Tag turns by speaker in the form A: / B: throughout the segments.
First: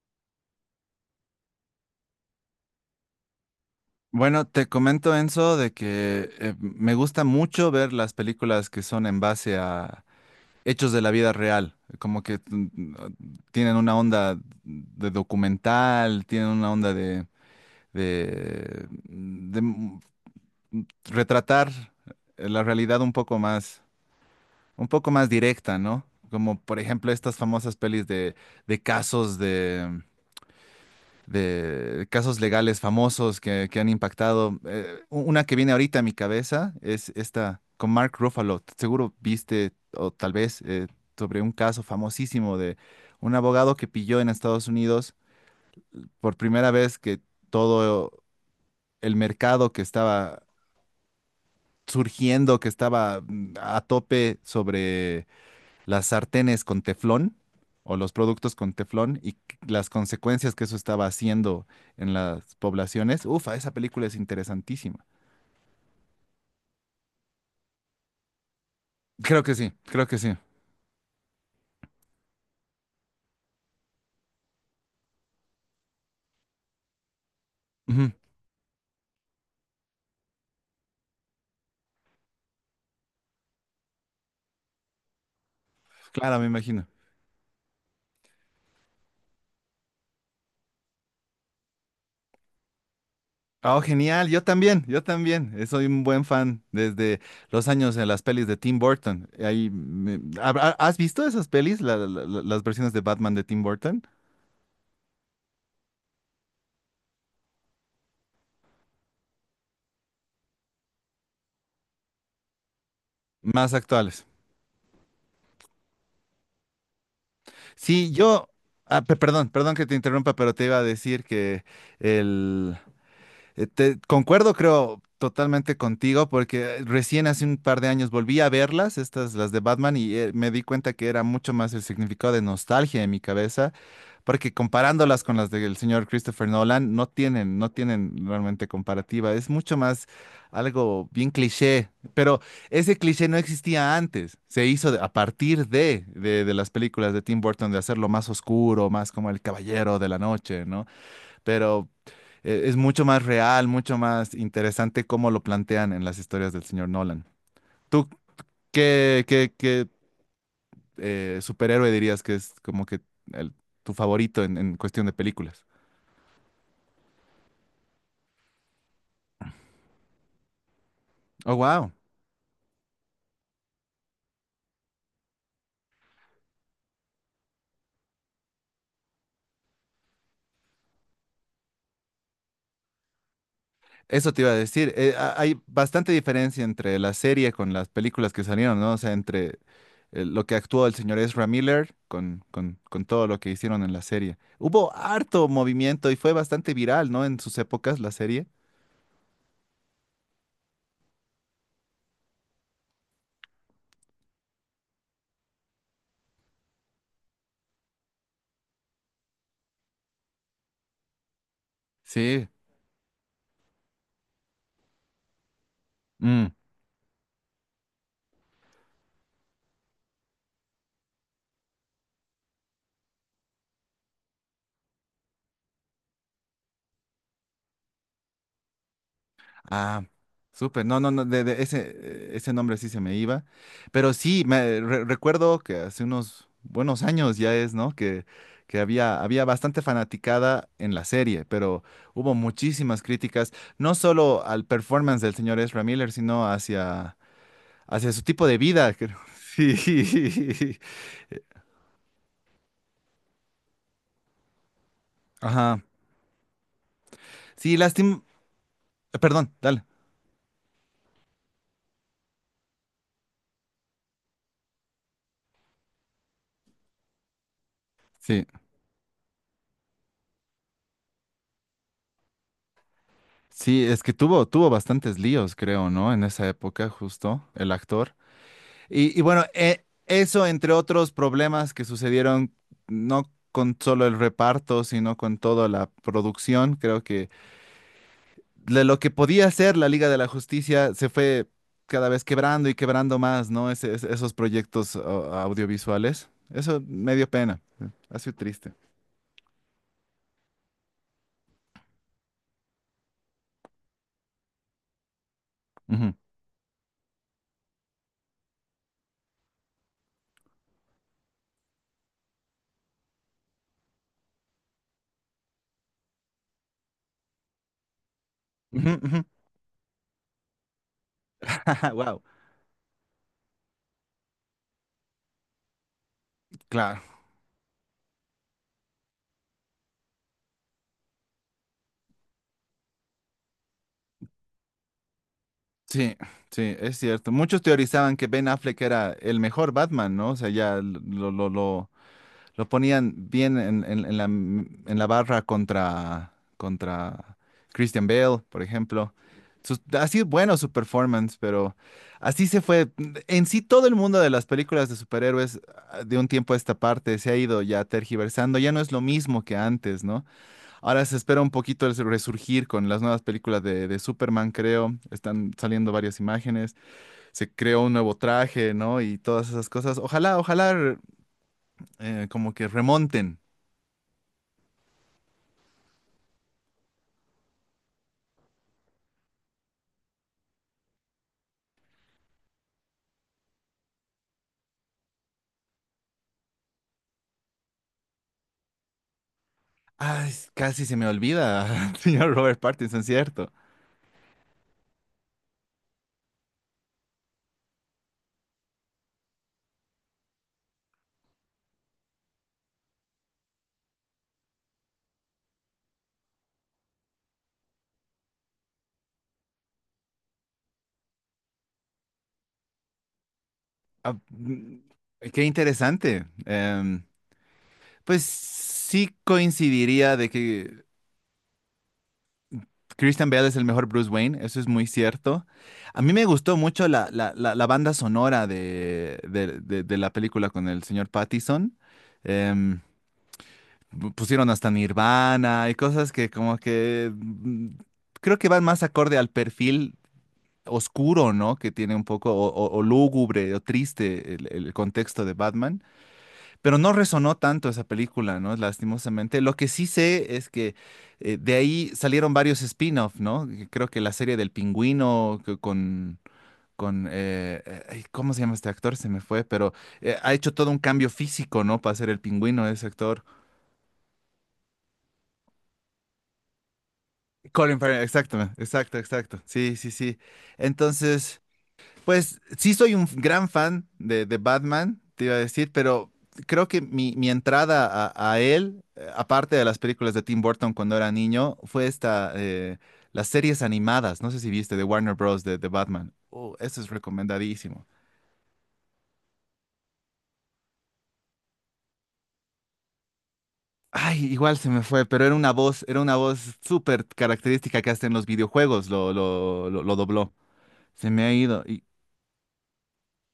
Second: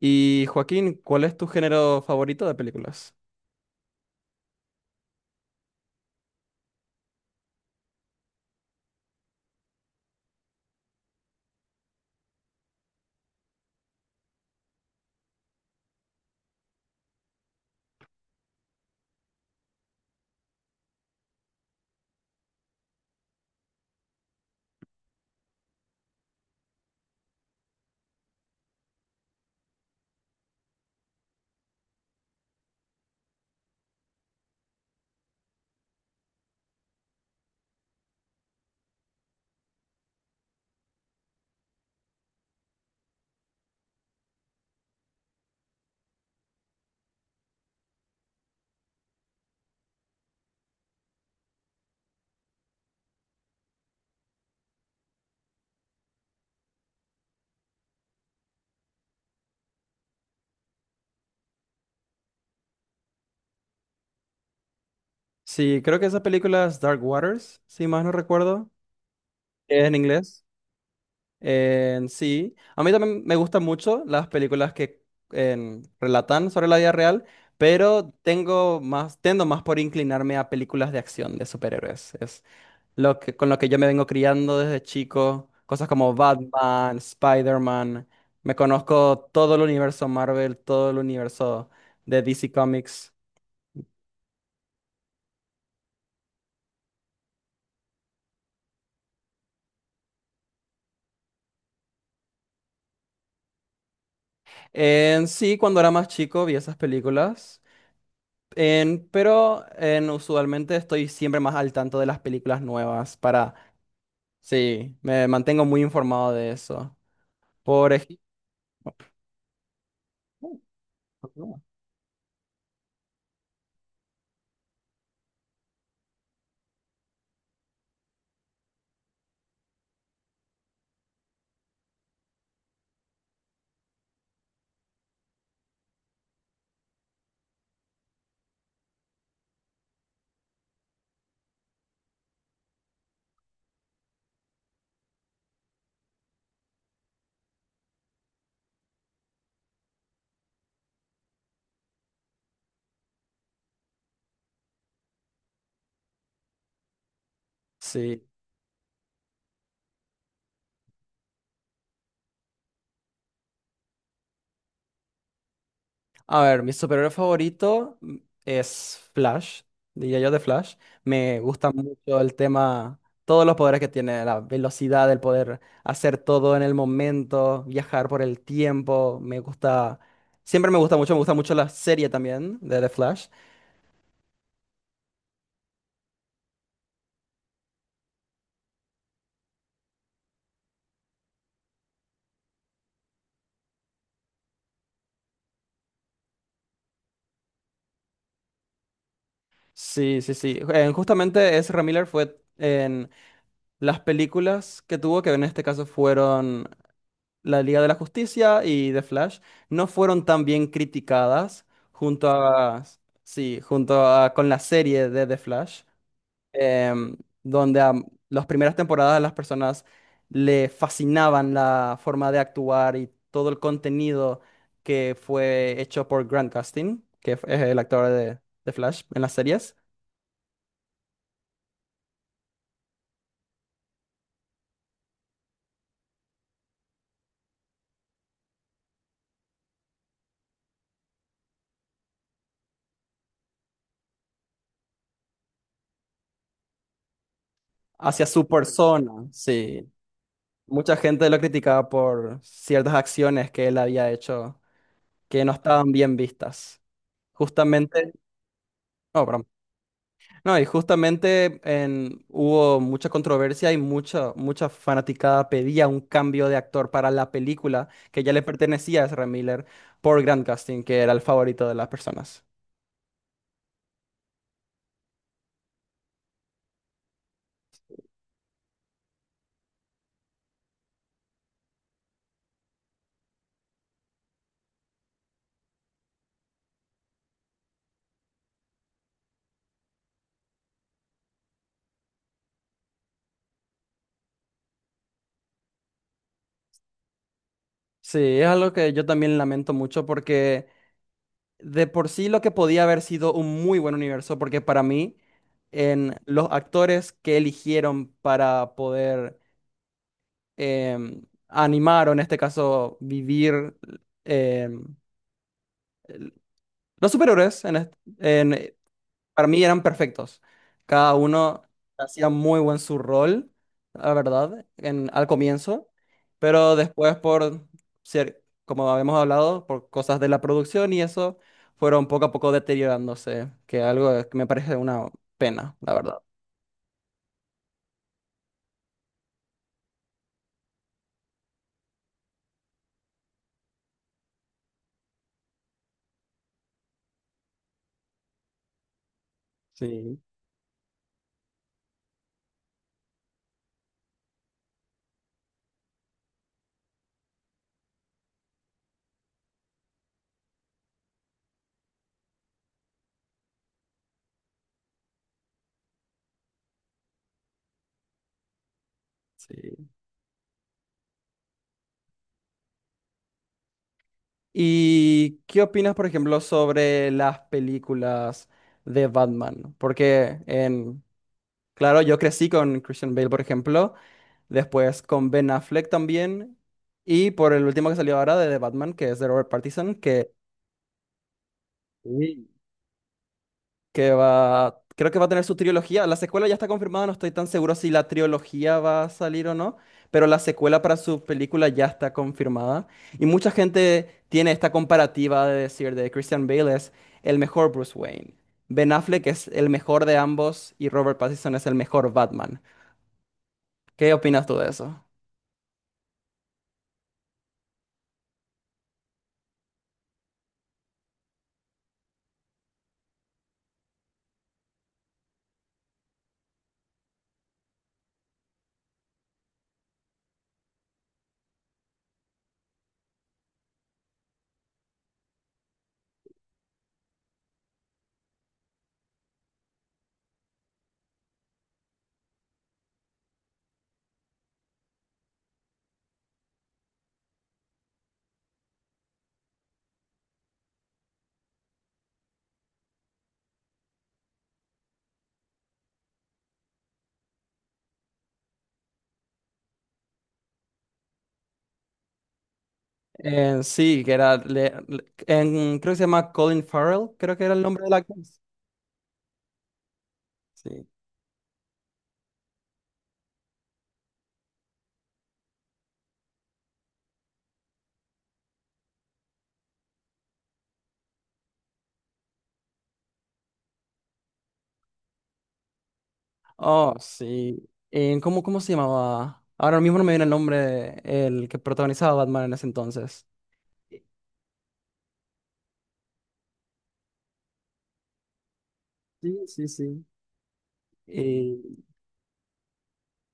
A: Y Joaquín, ¿cuál es tu género favorito de películas?
B: Bueno, te comento, Enzo, de que me gusta mucho ver las películas que son en base a hechos de la vida real, como que tienen una onda de documental, tienen una onda de retratar la realidad un poco más directa, ¿no? Como por ejemplo estas famosas pelis de casos de casos legales famosos que han impactado. Una que viene ahorita a mi cabeza es esta con Mark Ruffalo. Seguro viste, o tal vez, sobre un caso famosísimo de un abogado que pilló en Estados Unidos por primera vez que todo el mercado que estaba surgiendo, que estaba a tope sobre las sartenes con teflón o los productos con teflón las consecuencias que eso estaba haciendo en las poblaciones. Ufa, esa película es interesantísima.
A: Sí, creo que esa película es Dark Waters, si más no recuerdo,
B: Creo que sí,
A: que es en
B: creo que sí.
A: inglés. En sí, a mí también me gustan mucho las películas que relatan sobre la vida real,
B: Ujú.
A: pero tendo más por inclinarme a películas de acción de superhéroes. Es lo que, con lo que yo me vengo criando desde chico, cosas como
B: Claro, me imagino.
A: Batman, Spider-Man, me conozco todo el universo Marvel, todo el universo de DC Comics.
B: Oh, genial, yo también, yo también. Soy un buen fan desde los años de las pelis de Tim Burton. ¿Has visto esas pelis, las versiones de Batman de Tim Burton?
A: En sí, cuando era más chico vi esas películas, usualmente estoy siempre más al tanto de las películas nuevas para...
B: Más actuales.
A: Sí, me mantengo muy informado de eso. Por
B: Sí,
A: ejemplo...
B: yo, perdón que te interrumpa, pero
A: Uh,
B: te iba a decir que el, concuerdo, creo, totalmente contigo, porque recién hace un par de años volví a verlas, estas, las de Batman, y me di cuenta que era mucho más el significado de nostalgia en mi cabeza, porque comparándolas con las del señor Christopher Nolan, no tienen realmente comparativa. Es mucho más algo bien cliché, pero ese cliché no existía antes. Se hizo a partir de las películas de Tim Burton, de hacerlo más oscuro, más como el caballero de la noche, ¿no? Pero es mucho más real, mucho más interesante cómo lo plantean en las historias del señor Nolan. ¿Tú
A: Sí.
B: qué superhéroe dirías que es como que el- tu favorito en cuestión de películas?
A: A ver, mi superhéroe favorito es Flash, diría yo de Flash. Me
B: Oh,
A: gusta
B: wow.
A: mucho el tema, todos los poderes que tiene, la velocidad, el poder hacer todo en el momento, viajar por el tiempo. Siempre me gusta mucho la serie también de The Flash.
B: Eso te iba a decir. Hay bastante diferencia entre la serie con las películas que salieron, ¿no? O sea, entre lo que actuó el señor Ezra Miller con todo lo que hicieron en la serie. Hubo harto movimiento y fue bastante viral, ¿no? En sus épocas, la serie.
A: Sí, sí, sí. Justamente Ezra Miller fue en las películas que tuvo, que en este caso fueron la Liga de la Justicia y The Flash, no fueron tan bien criticadas junto
B: Sí.
A: a, sí, junto a, con la serie de The Flash,
B: Mm.
A: em, donde a las primeras temporadas las personas le fascinaban la forma de actuar y todo el contenido que fue hecho por Grant Gustin, que es el actor de Flash en las series,
B: Ah, súper. No, no, no, de ese nombre sí se me iba. Pero sí, me recuerdo que hace unos buenos años ya es, ¿no? Que había bastante fanaticada en la serie, pero hubo muchísimas críticas, no solo al performance del señor Ezra Miller, sino hacia su
A: hacia su
B: tipo de vida,
A: persona,
B: creo.
A: sí.
B: Sí.
A: Mucha gente lo criticaba por ciertas acciones que él había hecho que no
B: Ajá.
A: estaban bien vistas.
B: Sí,
A: Justamente,
B: lástima.
A: no, perdón.
B: Perdón, dale.
A: No, y justamente hubo mucha controversia y mucha, mucha fanaticada pedía un cambio de actor para la película que ya le
B: Sí.
A: pertenecía a Ezra Miller por Grant Gustin, que era el favorito de las personas.
B: Sí, es que tuvo bastantes líos, creo, ¿no? En esa época, justo, el actor. Y bueno, eso entre otros problemas que sucedieron, no con solo el reparto, sino con toda la producción, creo que de lo que podía hacer la Liga de la Justicia se fue cada vez quebrando y quebrando más, ¿no? Esos proyectos audiovisuales. Eso me dio pena,
A: Sí,
B: ha sido
A: es algo
B: triste.
A: que yo también lamento mucho porque de por sí lo que podía haber sido un muy buen universo, porque para mí,
B: Ujú.
A: en los actores que eligieron para poder em, animar o en este caso vivir em, el- los superhéroes en-
B: Ujú, ujú.
A: para mí eran perfectos. Cada uno
B: Wow.
A: hacía muy buen su rol, la verdad, en, al comienzo, pero
B: Claro,
A: después por ser, como habíamos hablado, por cosas de la producción y eso, fueron poco a poco deteriorándose, que algo que me parece una pena, la
B: sí,
A: verdad.
B: sí, es cierto. Muchos teorizaban que Ben Affleck era el mejor Batman, ¿no? O sea, ya lo ponían bien en en la barra contra Christian Bale, por ejemplo. Ha
A: Sí,
B: sido bueno su performance, pero así se fue. En sí, todo el mundo de las películas de superhéroes de un tiempo a esta parte se ha ido ya tergiversando. Ya no es lo mismo que antes, ¿no? Ahora se espera un poquito el resurgir con las nuevas películas de Superman, creo. Están saliendo varias imágenes. Se creó un nuevo traje, ¿no? Y todas esas
A: sí.
B: cosas. Ojalá, ojalá, como que remonten.
A: ¿Y qué opinas, por ejemplo, sobre las películas de Batman? Porque en, claro, yo crecí con Christian Bale, por ejemplo, después con Ben Affleck también, y por el último que salió ahora de The Batman, que es de Robert Pattinson, que
B: Ay, casi se me olvida, señor
A: sí,
B: Robert Pattinson, ¿cierto?
A: que va, creo que va a tener su trilogía. La secuela ya está confirmada, no estoy tan seguro si la trilogía va a salir o no, pero la secuela para su película ya está confirmada. Y mucha gente tiene esta comparativa de decir de Christian Bale es el mejor Bruce Wayne, Ben Affleck es el mejor de ambos y Robert Pattinson es el mejor Batman. ¿Qué
B: Ah,
A: opinas tú de
B: mm,
A: eso?
B: Qué interesante. Pues sí coincidiría de que Christian Bale es el mejor Bruce Wayne, eso es muy cierto. A mí me gustó mucho la banda sonora de la película con el señor Pattinson. Em, Pusieron hasta Nirvana y cosas que como que creo que van más acorde al perfil oscuro, ¿no? Que tiene un poco, o lúgubre, o triste el contexto de Batman, pero no resonó tanto esa película, ¿no? Lastimosamente. Lo que sí sé es que de ahí salieron varios spin-off, ¿no? Que Creo que la serie del pingüino que con ay, ¿cómo se llama este actor? Se me fue, pero ha hecho todo un cambio físico, ¿no? Para ser el pingüino ese actor.
A: Sí, que era, creo que se llama Colin Farrell, creo que era el
B: Colin
A: nombre de la
B: Farrell, exacto,
A: actriz.
B: exacto, exacto. Sí, sí, sí.
A: Sí.
B: Entonces. Pues sí soy un gran fan de Batman, te iba a decir, pero creo que mi entrada a él, aparte de las películas de Tim Burton cuando era niño, fue esta, las series animadas, no sé si viste, de Warner Bros. de Batman. Oh, eso es
A: Oh, sí.
B: recomendadísimo.
A: ¿Cómo, cómo se llamaba? Ahora mismo no me viene el nombre el que protagonizaba a Batman en ese entonces.
B: Ay, igual se me fue, pero era una voz súper característica que hasta en los videojuegos lo,
A: Sí, sí,
B: lo, lo, lo
A: sí.
B: dobló. Se me ha ido.
A: Eh,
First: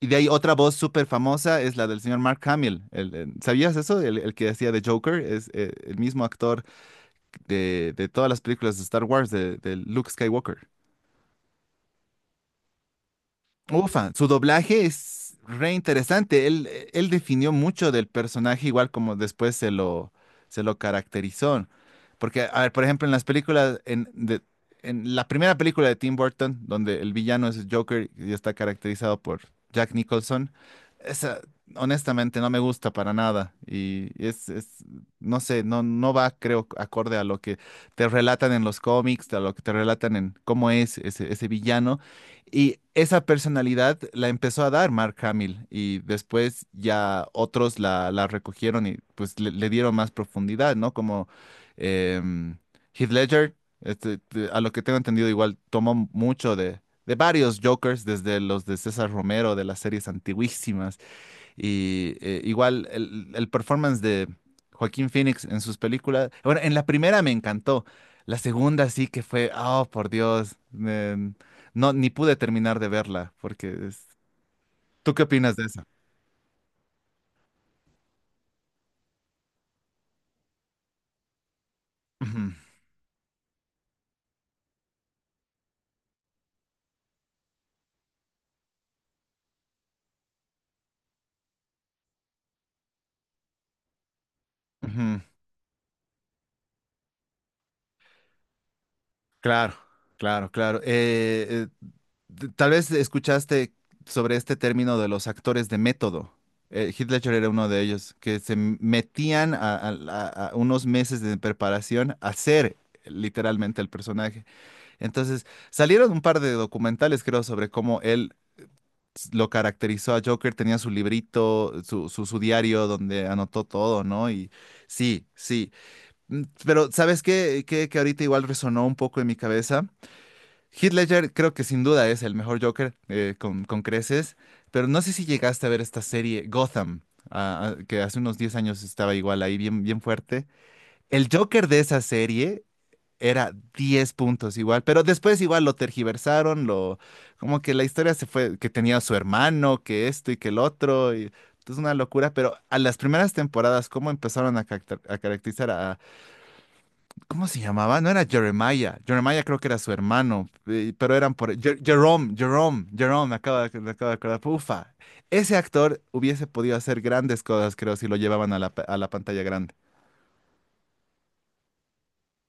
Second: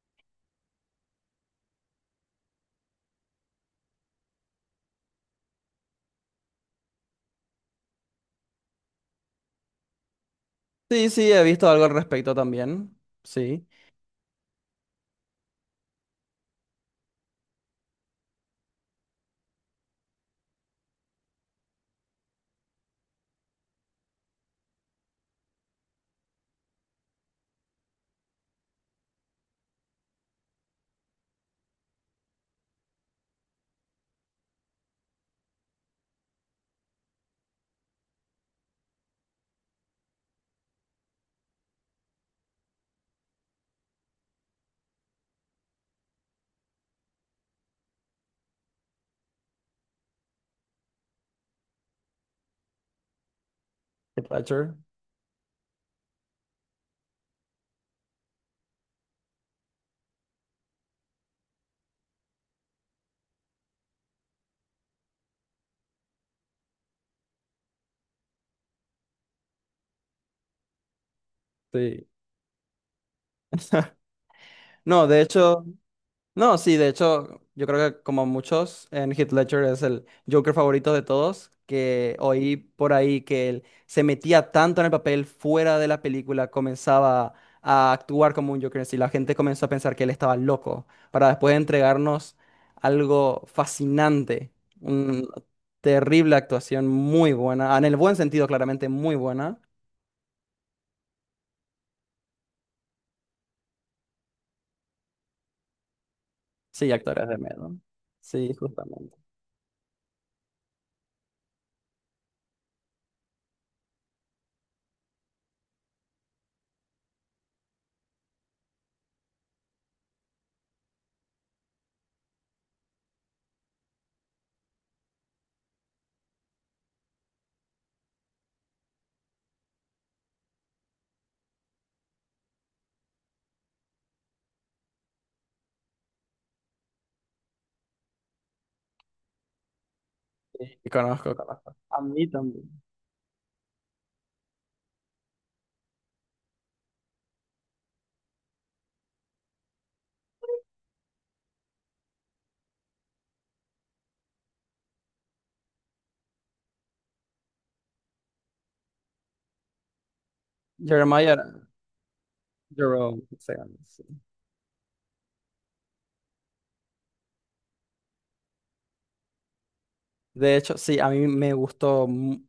B: Y de ahí otra voz súper famosa es la del señor Mark Hamill. ¿Sabías eso? El que hacía de Joker es el mismo actor de todas las películas de Star Wars, de Luke Skywalker.
A: sí, sí, he visto algo al respecto también. Sí.
B: Ufa, su doblaje es re interesante. Él definió mucho del personaje, igual como después se lo caracterizó. Porque, a ver, por ejemplo, en las películas, en la primera película de Tim Burton, donde el villano es Joker y está caracterizado por Jack Nicholson, esa honestamente no me gusta para nada. Y no sé, no, no va, creo, acorde a lo que te relatan en los cómics, a lo que te relatan en cómo es ese villano. Y esa personalidad la empezó a dar Mark Hamill y después ya otros la recogieron y pues le dieron más profundidad, ¿no? Como em, Heath Ledger,
A: Heath
B: a lo
A: Ledger.
B: que tengo entendido igual tomó mucho de varios Jokers, desde los de César Romero, de las series antiguísimas, y igual el performance de Joaquín Phoenix en sus películas. Bueno, en la primera me encantó. La segunda sí que fue, oh, por Dios. No,
A: Sí.
B: ni pude terminar de verla
A: No,
B: ¿Tú
A: de
B: qué opinas de
A: hecho.
B: eso?
A: No, sí, de hecho, yo creo que como muchos, en Heath Ledger es el Joker favorito de todos, que
B: Ujú,
A: oí por ahí que él se metía tanto en el papel fuera de la película, comenzaba a actuar como un Joker en sí, la gente comenzó a pensar que él estaba loco, para después entregarnos algo fascinante,
B: ujú.
A: una terrible actuación, muy buena, en el buen sentido, claramente, muy buena.
B: Claro, claro, claro. Tal vez escuchaste sobre este término de los actores de método.
A: Sí,
B: Heath
A: actores
B: Ledger
A: de
B: era uno
A: miedo.
B: de ellos, que
A: Sí,
B: se
A: justamente.
B: metían a unos meses de preparación a hacer literalmente el personaje. Entonces, salieron un par de documentales, creo, sobre cómo él lo caracterizó a Joker. Tenía su librito, su diario donde anotó todo, ¿no? Y sí, sí. Pero, ¿sabes qué? Que ahorita igual resonó un poco en mi cabeza. Heath Ledger creo que sin duda es el mejor Joker con creces, pero no sé si llegaste a ver esta serie Gotham, que hace unos 10 años estaba igual ahí bien, bien fuerte.
A: Sí,
B: El
A: conozco,
B: Joker
A: conozco.
B: de
A: A
B: esa
A: mí
B: serie
A: también.
B: era 10 puntos igual, pero después igual lo tergiversaron, lo como que la historia se fue, que tenía su hermano, que esto y que el otro, y es una locura, pero a las primeras temporadas, ¿cómo empezaron a caracterizar a, ¿cómo se llamaba? No era Jeremiah, Jeremiah creo que era su hermano, pero eran
A: Jeremiah,
B: por, Jer- Jerome, Jerome,
A: Jerome,
B: Jerome,
A: se llama,
B: me
A: sí.
B: acabo de acordar, ufa, ese actor hubiese podido hacer grandes cosas, creo, si lo llevaban a a la pantalla grande.
A: De hecho, sí, a mí me gustó.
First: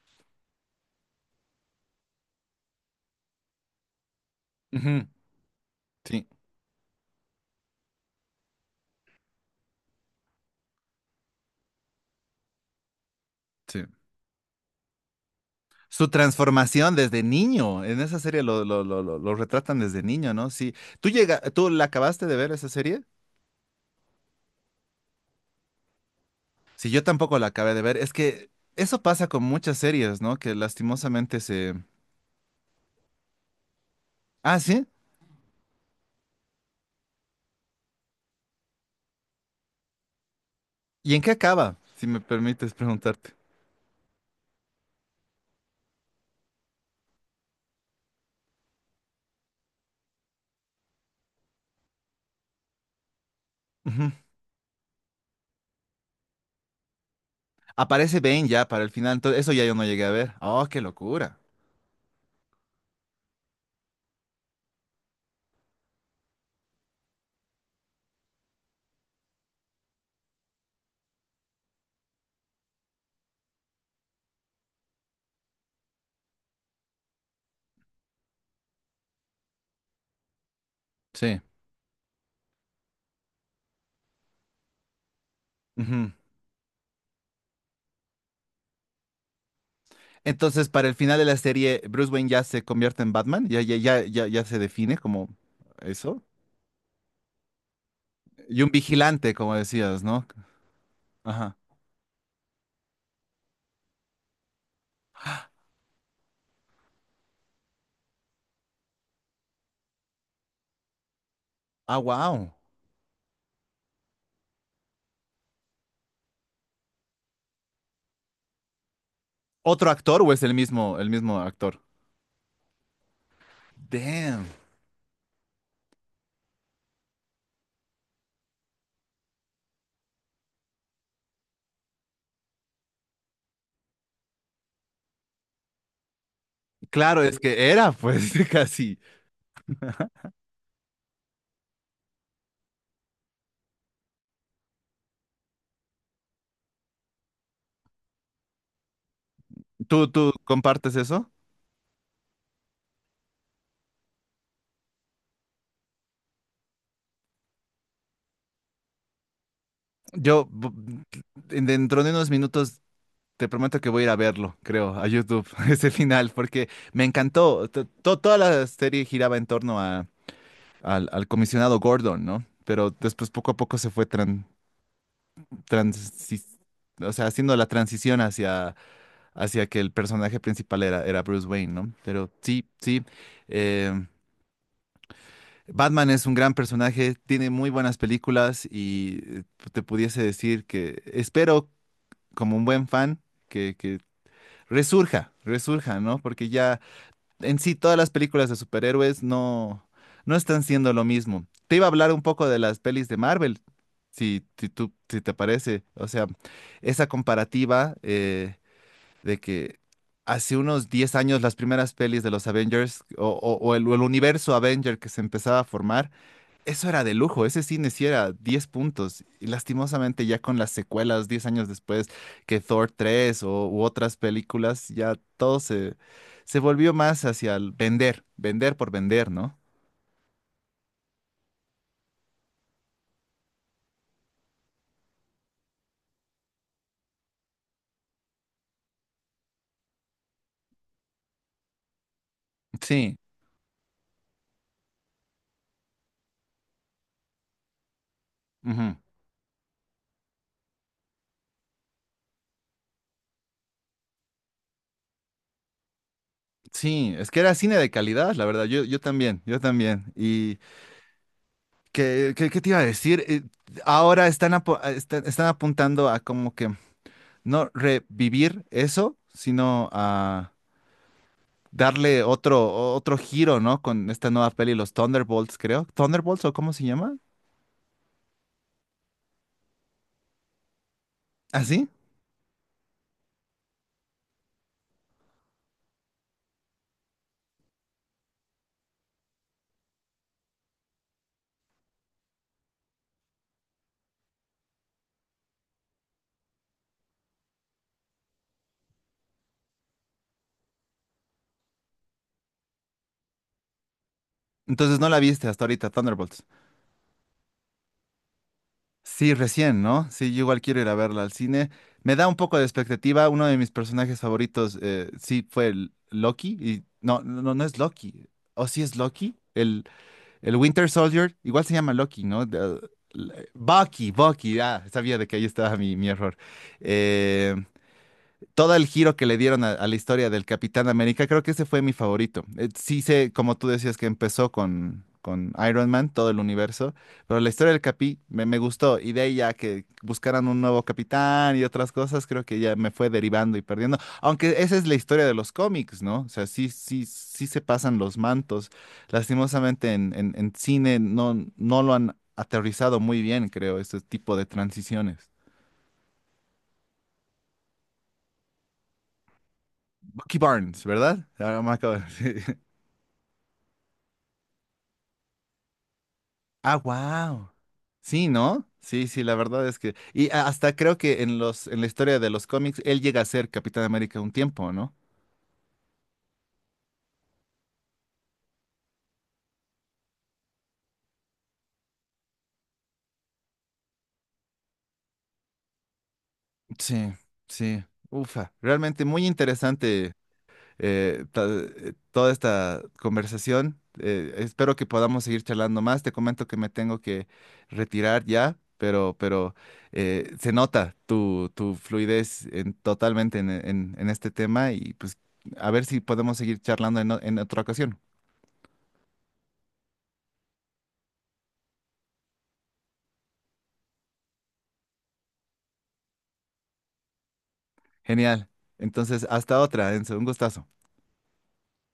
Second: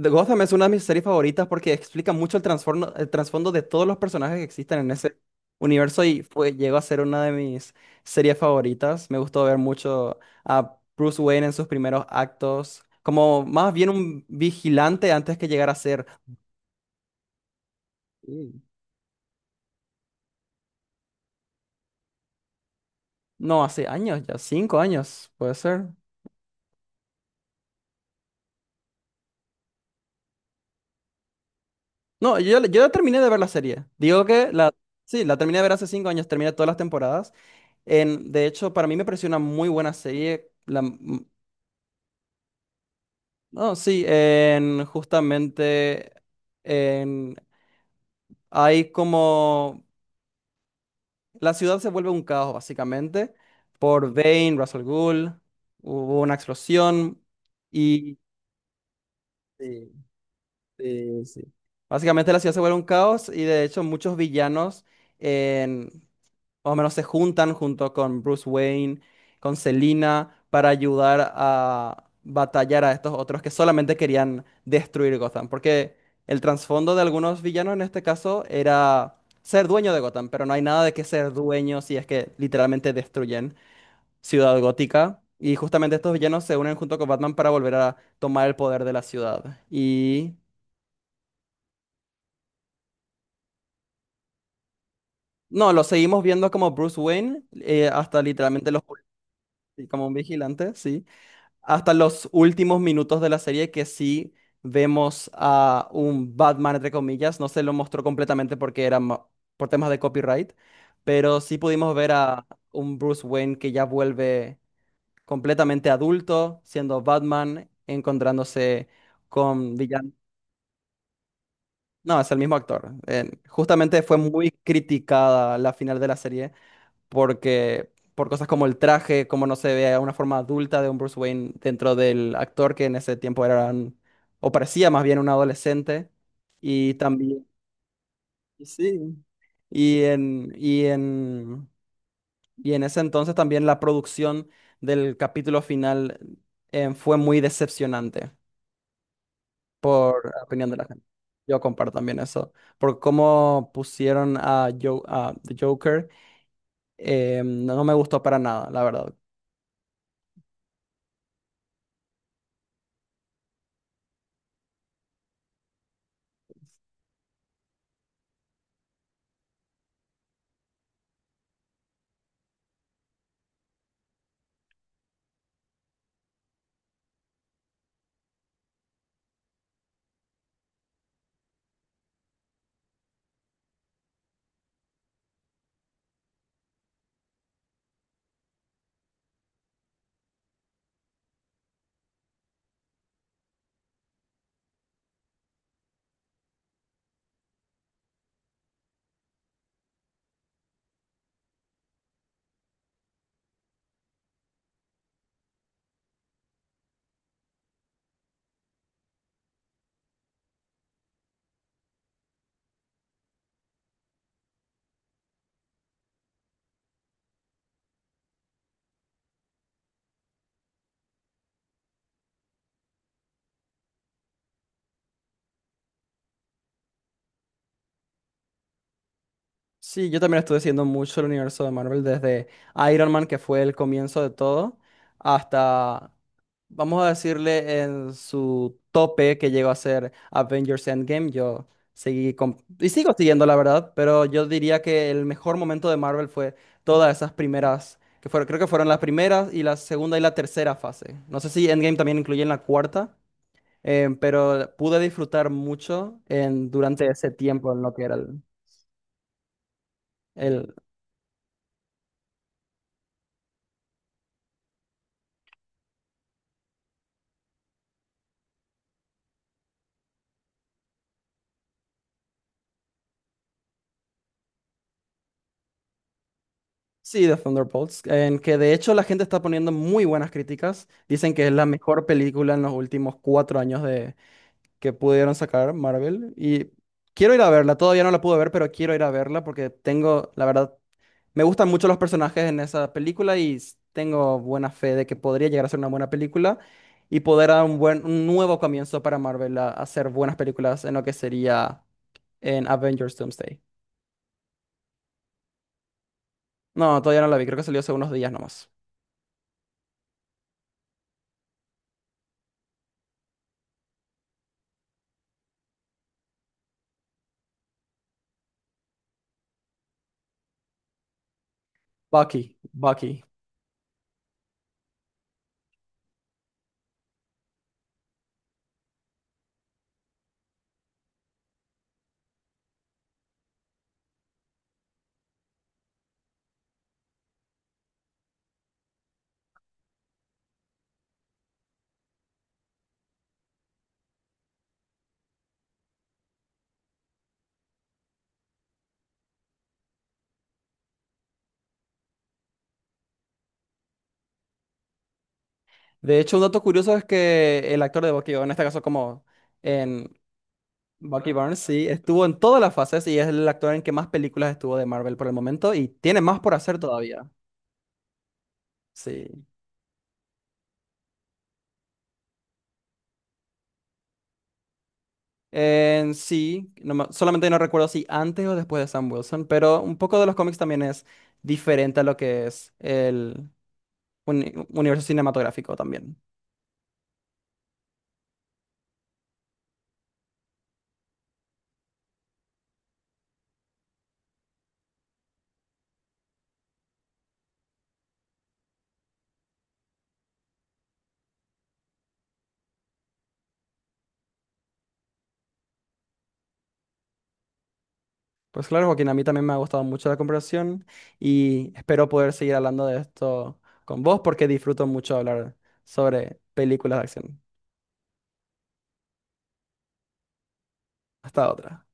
A: The Gotham es una de mis series favoritas porque explica mucho el trasfondo de todos los personajes que existen en
B: Ujú.
A: ese universo y
B: Sí,
A: fue, llegó a ser una de mis series favoritas. Me gustó ver mucho a Bruce Wayne en sus primeros actos, como más
B: sí.
A: bien un vigilante antes que llegara a ser.
B: Su transformación desde niño. En esa serie
A: Mm.
B: lo retratan desde niño, ¿no? Sí. ¿Tú la acabaste de ver esa serie?
A: No, hace años ya, cinco años, puede ser.
B: Sí, yo tampoco la acabé de ver. Es que eso pasa con muchas series, ¿no? Que lastimosamente se.
A: No, yo ya terminé de ver la serie. Digo que
B: Ah,
A: la,
B: sí.
A: sí, la terminé de ver hace cinco años, terminé todas las temporadas. En, de hecho, para mí me pareció una muy buena serie.
B: ¿Y en qué acaba? Si me permites preguntarte.
A: No, sí, justamente en, hay como... La ciudad se vuelve un caos, básicamente, por
B: Ujú.
A: Bane, Russell Gould, hubo una explosión y...
B: Aparece Bane ya para el final. Entonces, eso ya yo no
A: Sí,
B: llegué a ver. Oh, qué
A: sí,
B: locura.
A: sí. Básicamente la ciudad se vuelve un caos y de hecho muchos villanos más o menos se juntan junto con Bruce Wayne, con Selina, para ayudar a batallar a estos otros que solamente querían destruir Gotham. Porque el trasfondo de algunos villanos en este caso era ser dueño de Gotham, pero no hay nada de que ser
B: Sí.
A: dueño si es que literalmente destruyen Ciudad Gótica. Y justamente estos
B: Ujú.
A: villanos se unen junto con Batman para volver a tomar el poder de la ciudad. Y
B: Entonces, para el final de la serie, Bruce Wayne ya se convierte en Batman. Ya, ya, ya, ya, ya se define como
A: no, lo seguimos
B: eso.
A: viendo como Bruce Wayne, hasta
B: Y
A: literalmente
B: un
A: los,
B: vigilante, como decías,
A: como un
B: ¿no?
A: vigilante, sí.
B: Ajá.
A: Hasta los últimos minutos de la serie que sí vemos a un Batman, entre comillas. No se lo mostró completamente porque era por temas de copyright, pero sí pudimos
B: Ah,
A: ver a
B: wow.
A: un Bruce Wayne que ya vuelve completamente adulto, siendo Batman, encontrándose con
B: ¿Otro
A: villanos.
B: actor o es el mismo actor?
A: No, es el mismo actor. Justamente fue
B: Damn.
A: muy criticada la final de la serie porque por cosas como el traje, como no se ve una forma adulta de un Bruce Wayne dentro del actor que en ese tiempo era o parecía más bien un adolescente y
B: Claro, es
A: también
B: que era, pues, casi.
A: sí. Y en y en y en ese entonces también la producción del capítulo final fue muy decepcionante
B: ¿Tú
A: por opinión de la
B: compartes
A: gente.
B: eso?
A: Yo comparto también eso, por cómo pusieron a, a The Joker, no, no me gustó para nada, la verdad.
B: Yo, bu- Dentro de unos minutos, te prometo que voy a ir a verlo, creo, a YouTube, ese final, porque me encantó. Toda la serie giraba en torno al comisionado Gordon, ¿no? Pero después, poco a poco, se fue transi- o sea, haciendo la transición hacia que el personaje principal era Bruce Wayne, ¿no? Pero sí, sí. eh, Batman es un gran personaje, tiene muy buenas películas y te pudiese decir que espero, como un buen fan, que resurja, resurja, ¿no? Porque ya en sí todas las películas de superhéroes no, no están siendo lo mismo. Te iba a hablar un poco de las pelis de Marvel, si, si te parece. O sea, esa comparativa. De que hace unos 10 años las primeras pelis de los Avengers o o el universo Avenger que se empezaba a formar, eso era de lujo, ese cine sí era 10 puntos. Y lastimosamente ya con las secuelas 10 años después que Thor 3 u otras películas, ya todo se volvió más hacia el vender, vender por vender, ¿no?
A: Sí, yo también estuve siguiendo mucho el universo de Marvel desde Iron Man, que fue el comienzo de todo, hasta, vamos a decirle, en su tope que llegó a ser Avengers Endgame. Yo y sigo
B: Sí,
A: siguiendo, la verdad, pero yo diría que el mejor momento de Marvel fue todas esas primeras, que fueron, creo que fueron
B: ujú.
A: las primeras y la segunda y la tercera fase. No sé si Endgame también incluye en la cuarta, pero pude disfrutar mucho en, durante
B: Sí,
A: ese
B: es que era
A: tiempo
B: cine
A: en
B: de
A: lo que era
B: calidad,
A: el...
B: la verdad, yo también, yo también.
A: el
B: ¿Qué te iba a decir? Ahora están apuntando a como que no revivir eso, sino a darle otro giro, ¿no? Con esta nueva peli, los Thunderbolts, creo. ¿Thunderbolts o cómo se llama?
A: Sí, The Thunderbolts, en que de hecho la gente está poniendo muy buenas críticas. Dicen que es
B: ¿Ah,
A: la
B: sí?
A: mejor película en los últimos cuatro años de que pudieron sacar Marvel. Y quiero ir a verla, todavía no la pude ver, pero quiero ir a verla porque tengo, la verdad, me gustan mucho los personajes en esa película y tengo buena fe de que podría llegar a ser una buena película y poder dar un buen, un nuevo comienzo para Marvel a hacer buenas películas en lo que sería en Avengers Doomsday.
B: Entonces no la viste hasta ahorita, Thunderbolts.
A: No, todavía no la vi, creo que salió hace unos días nomás.
B: Sí, recién, ¿no? Sí, yo igual quiero ir a verla al cine. Me da un poco de expectativa. Uno de mis personajes favoritos, sí, fue el Loki. Y no, no, no no es Loki. ¿O sí es Loki? El Winter Soldier, igual se llama Loki, ¿no?
A: Bucky, Bucky.
B: Bucky, Bucky, ah, sabía de que ahí estaba mi error. Eh, Todo el giro que le dieron a la historia del Capitán América, creo que ese fue mi favorito. Sí sé, como tú decías, que empezó con Iron Man, todo el universo, pero la historia del Capi me gustó y de ahí ya que buscaran un nuevo capitán y otras cosas, creo que ya me fue derivando y perdiendo. Aunque esa es la historia de los cómics, ¿no? O sea, sí, sí, sí se pasan los mantos. Lastimosamente en cine no, no lo han aterrizado muy bien, creo, este tipo de transiciones.
A: De hecho, un dato curioso es que el actor de Bucky, o en este caso como en
B: Bucky Barnes, ¿verdad?
A: Bucky Barnes,
B: Ahora me
A: sí,
B: acabo
A: estuvo en
B: de-
A: todas las fases y es el actor en que más películas estuvo de Marvel por el momento y tiene más por
B: Ah,
A: hacer todavía.
B: wow. Sí, ¿no? Sí, sí, la
A: Sí.
B: verdad es que. Hasta creo que en la historia de los cómics, él llega a ser Capitán América un tiempo, ¿no?
A: En sí, solamente no recuerdo si antes o después de Sam Wilson, pero un poco de los cómics también es diferente a lo que es el universo cinematográfico también.
B: Sí, sí. Ufa. Realmente muy interesante toda esta conversación. Espero que podamos seguir charlando más. Te comento que me tengo que retirar ya, pero, se nota tu fluidez totalmente en este tema y pues a ver si podemos seguir charlando en otra ocasión.
A: Pues claro, Joaquín, a mí también me ha gustado mucho la conversación y espero poder seguir hablando de esto con vos porque disfruto mucho hablar sobre películas de acción.
B: Genial. Entonces, hasta otra, Enzo. Un gustazo.
A: Hasta otra.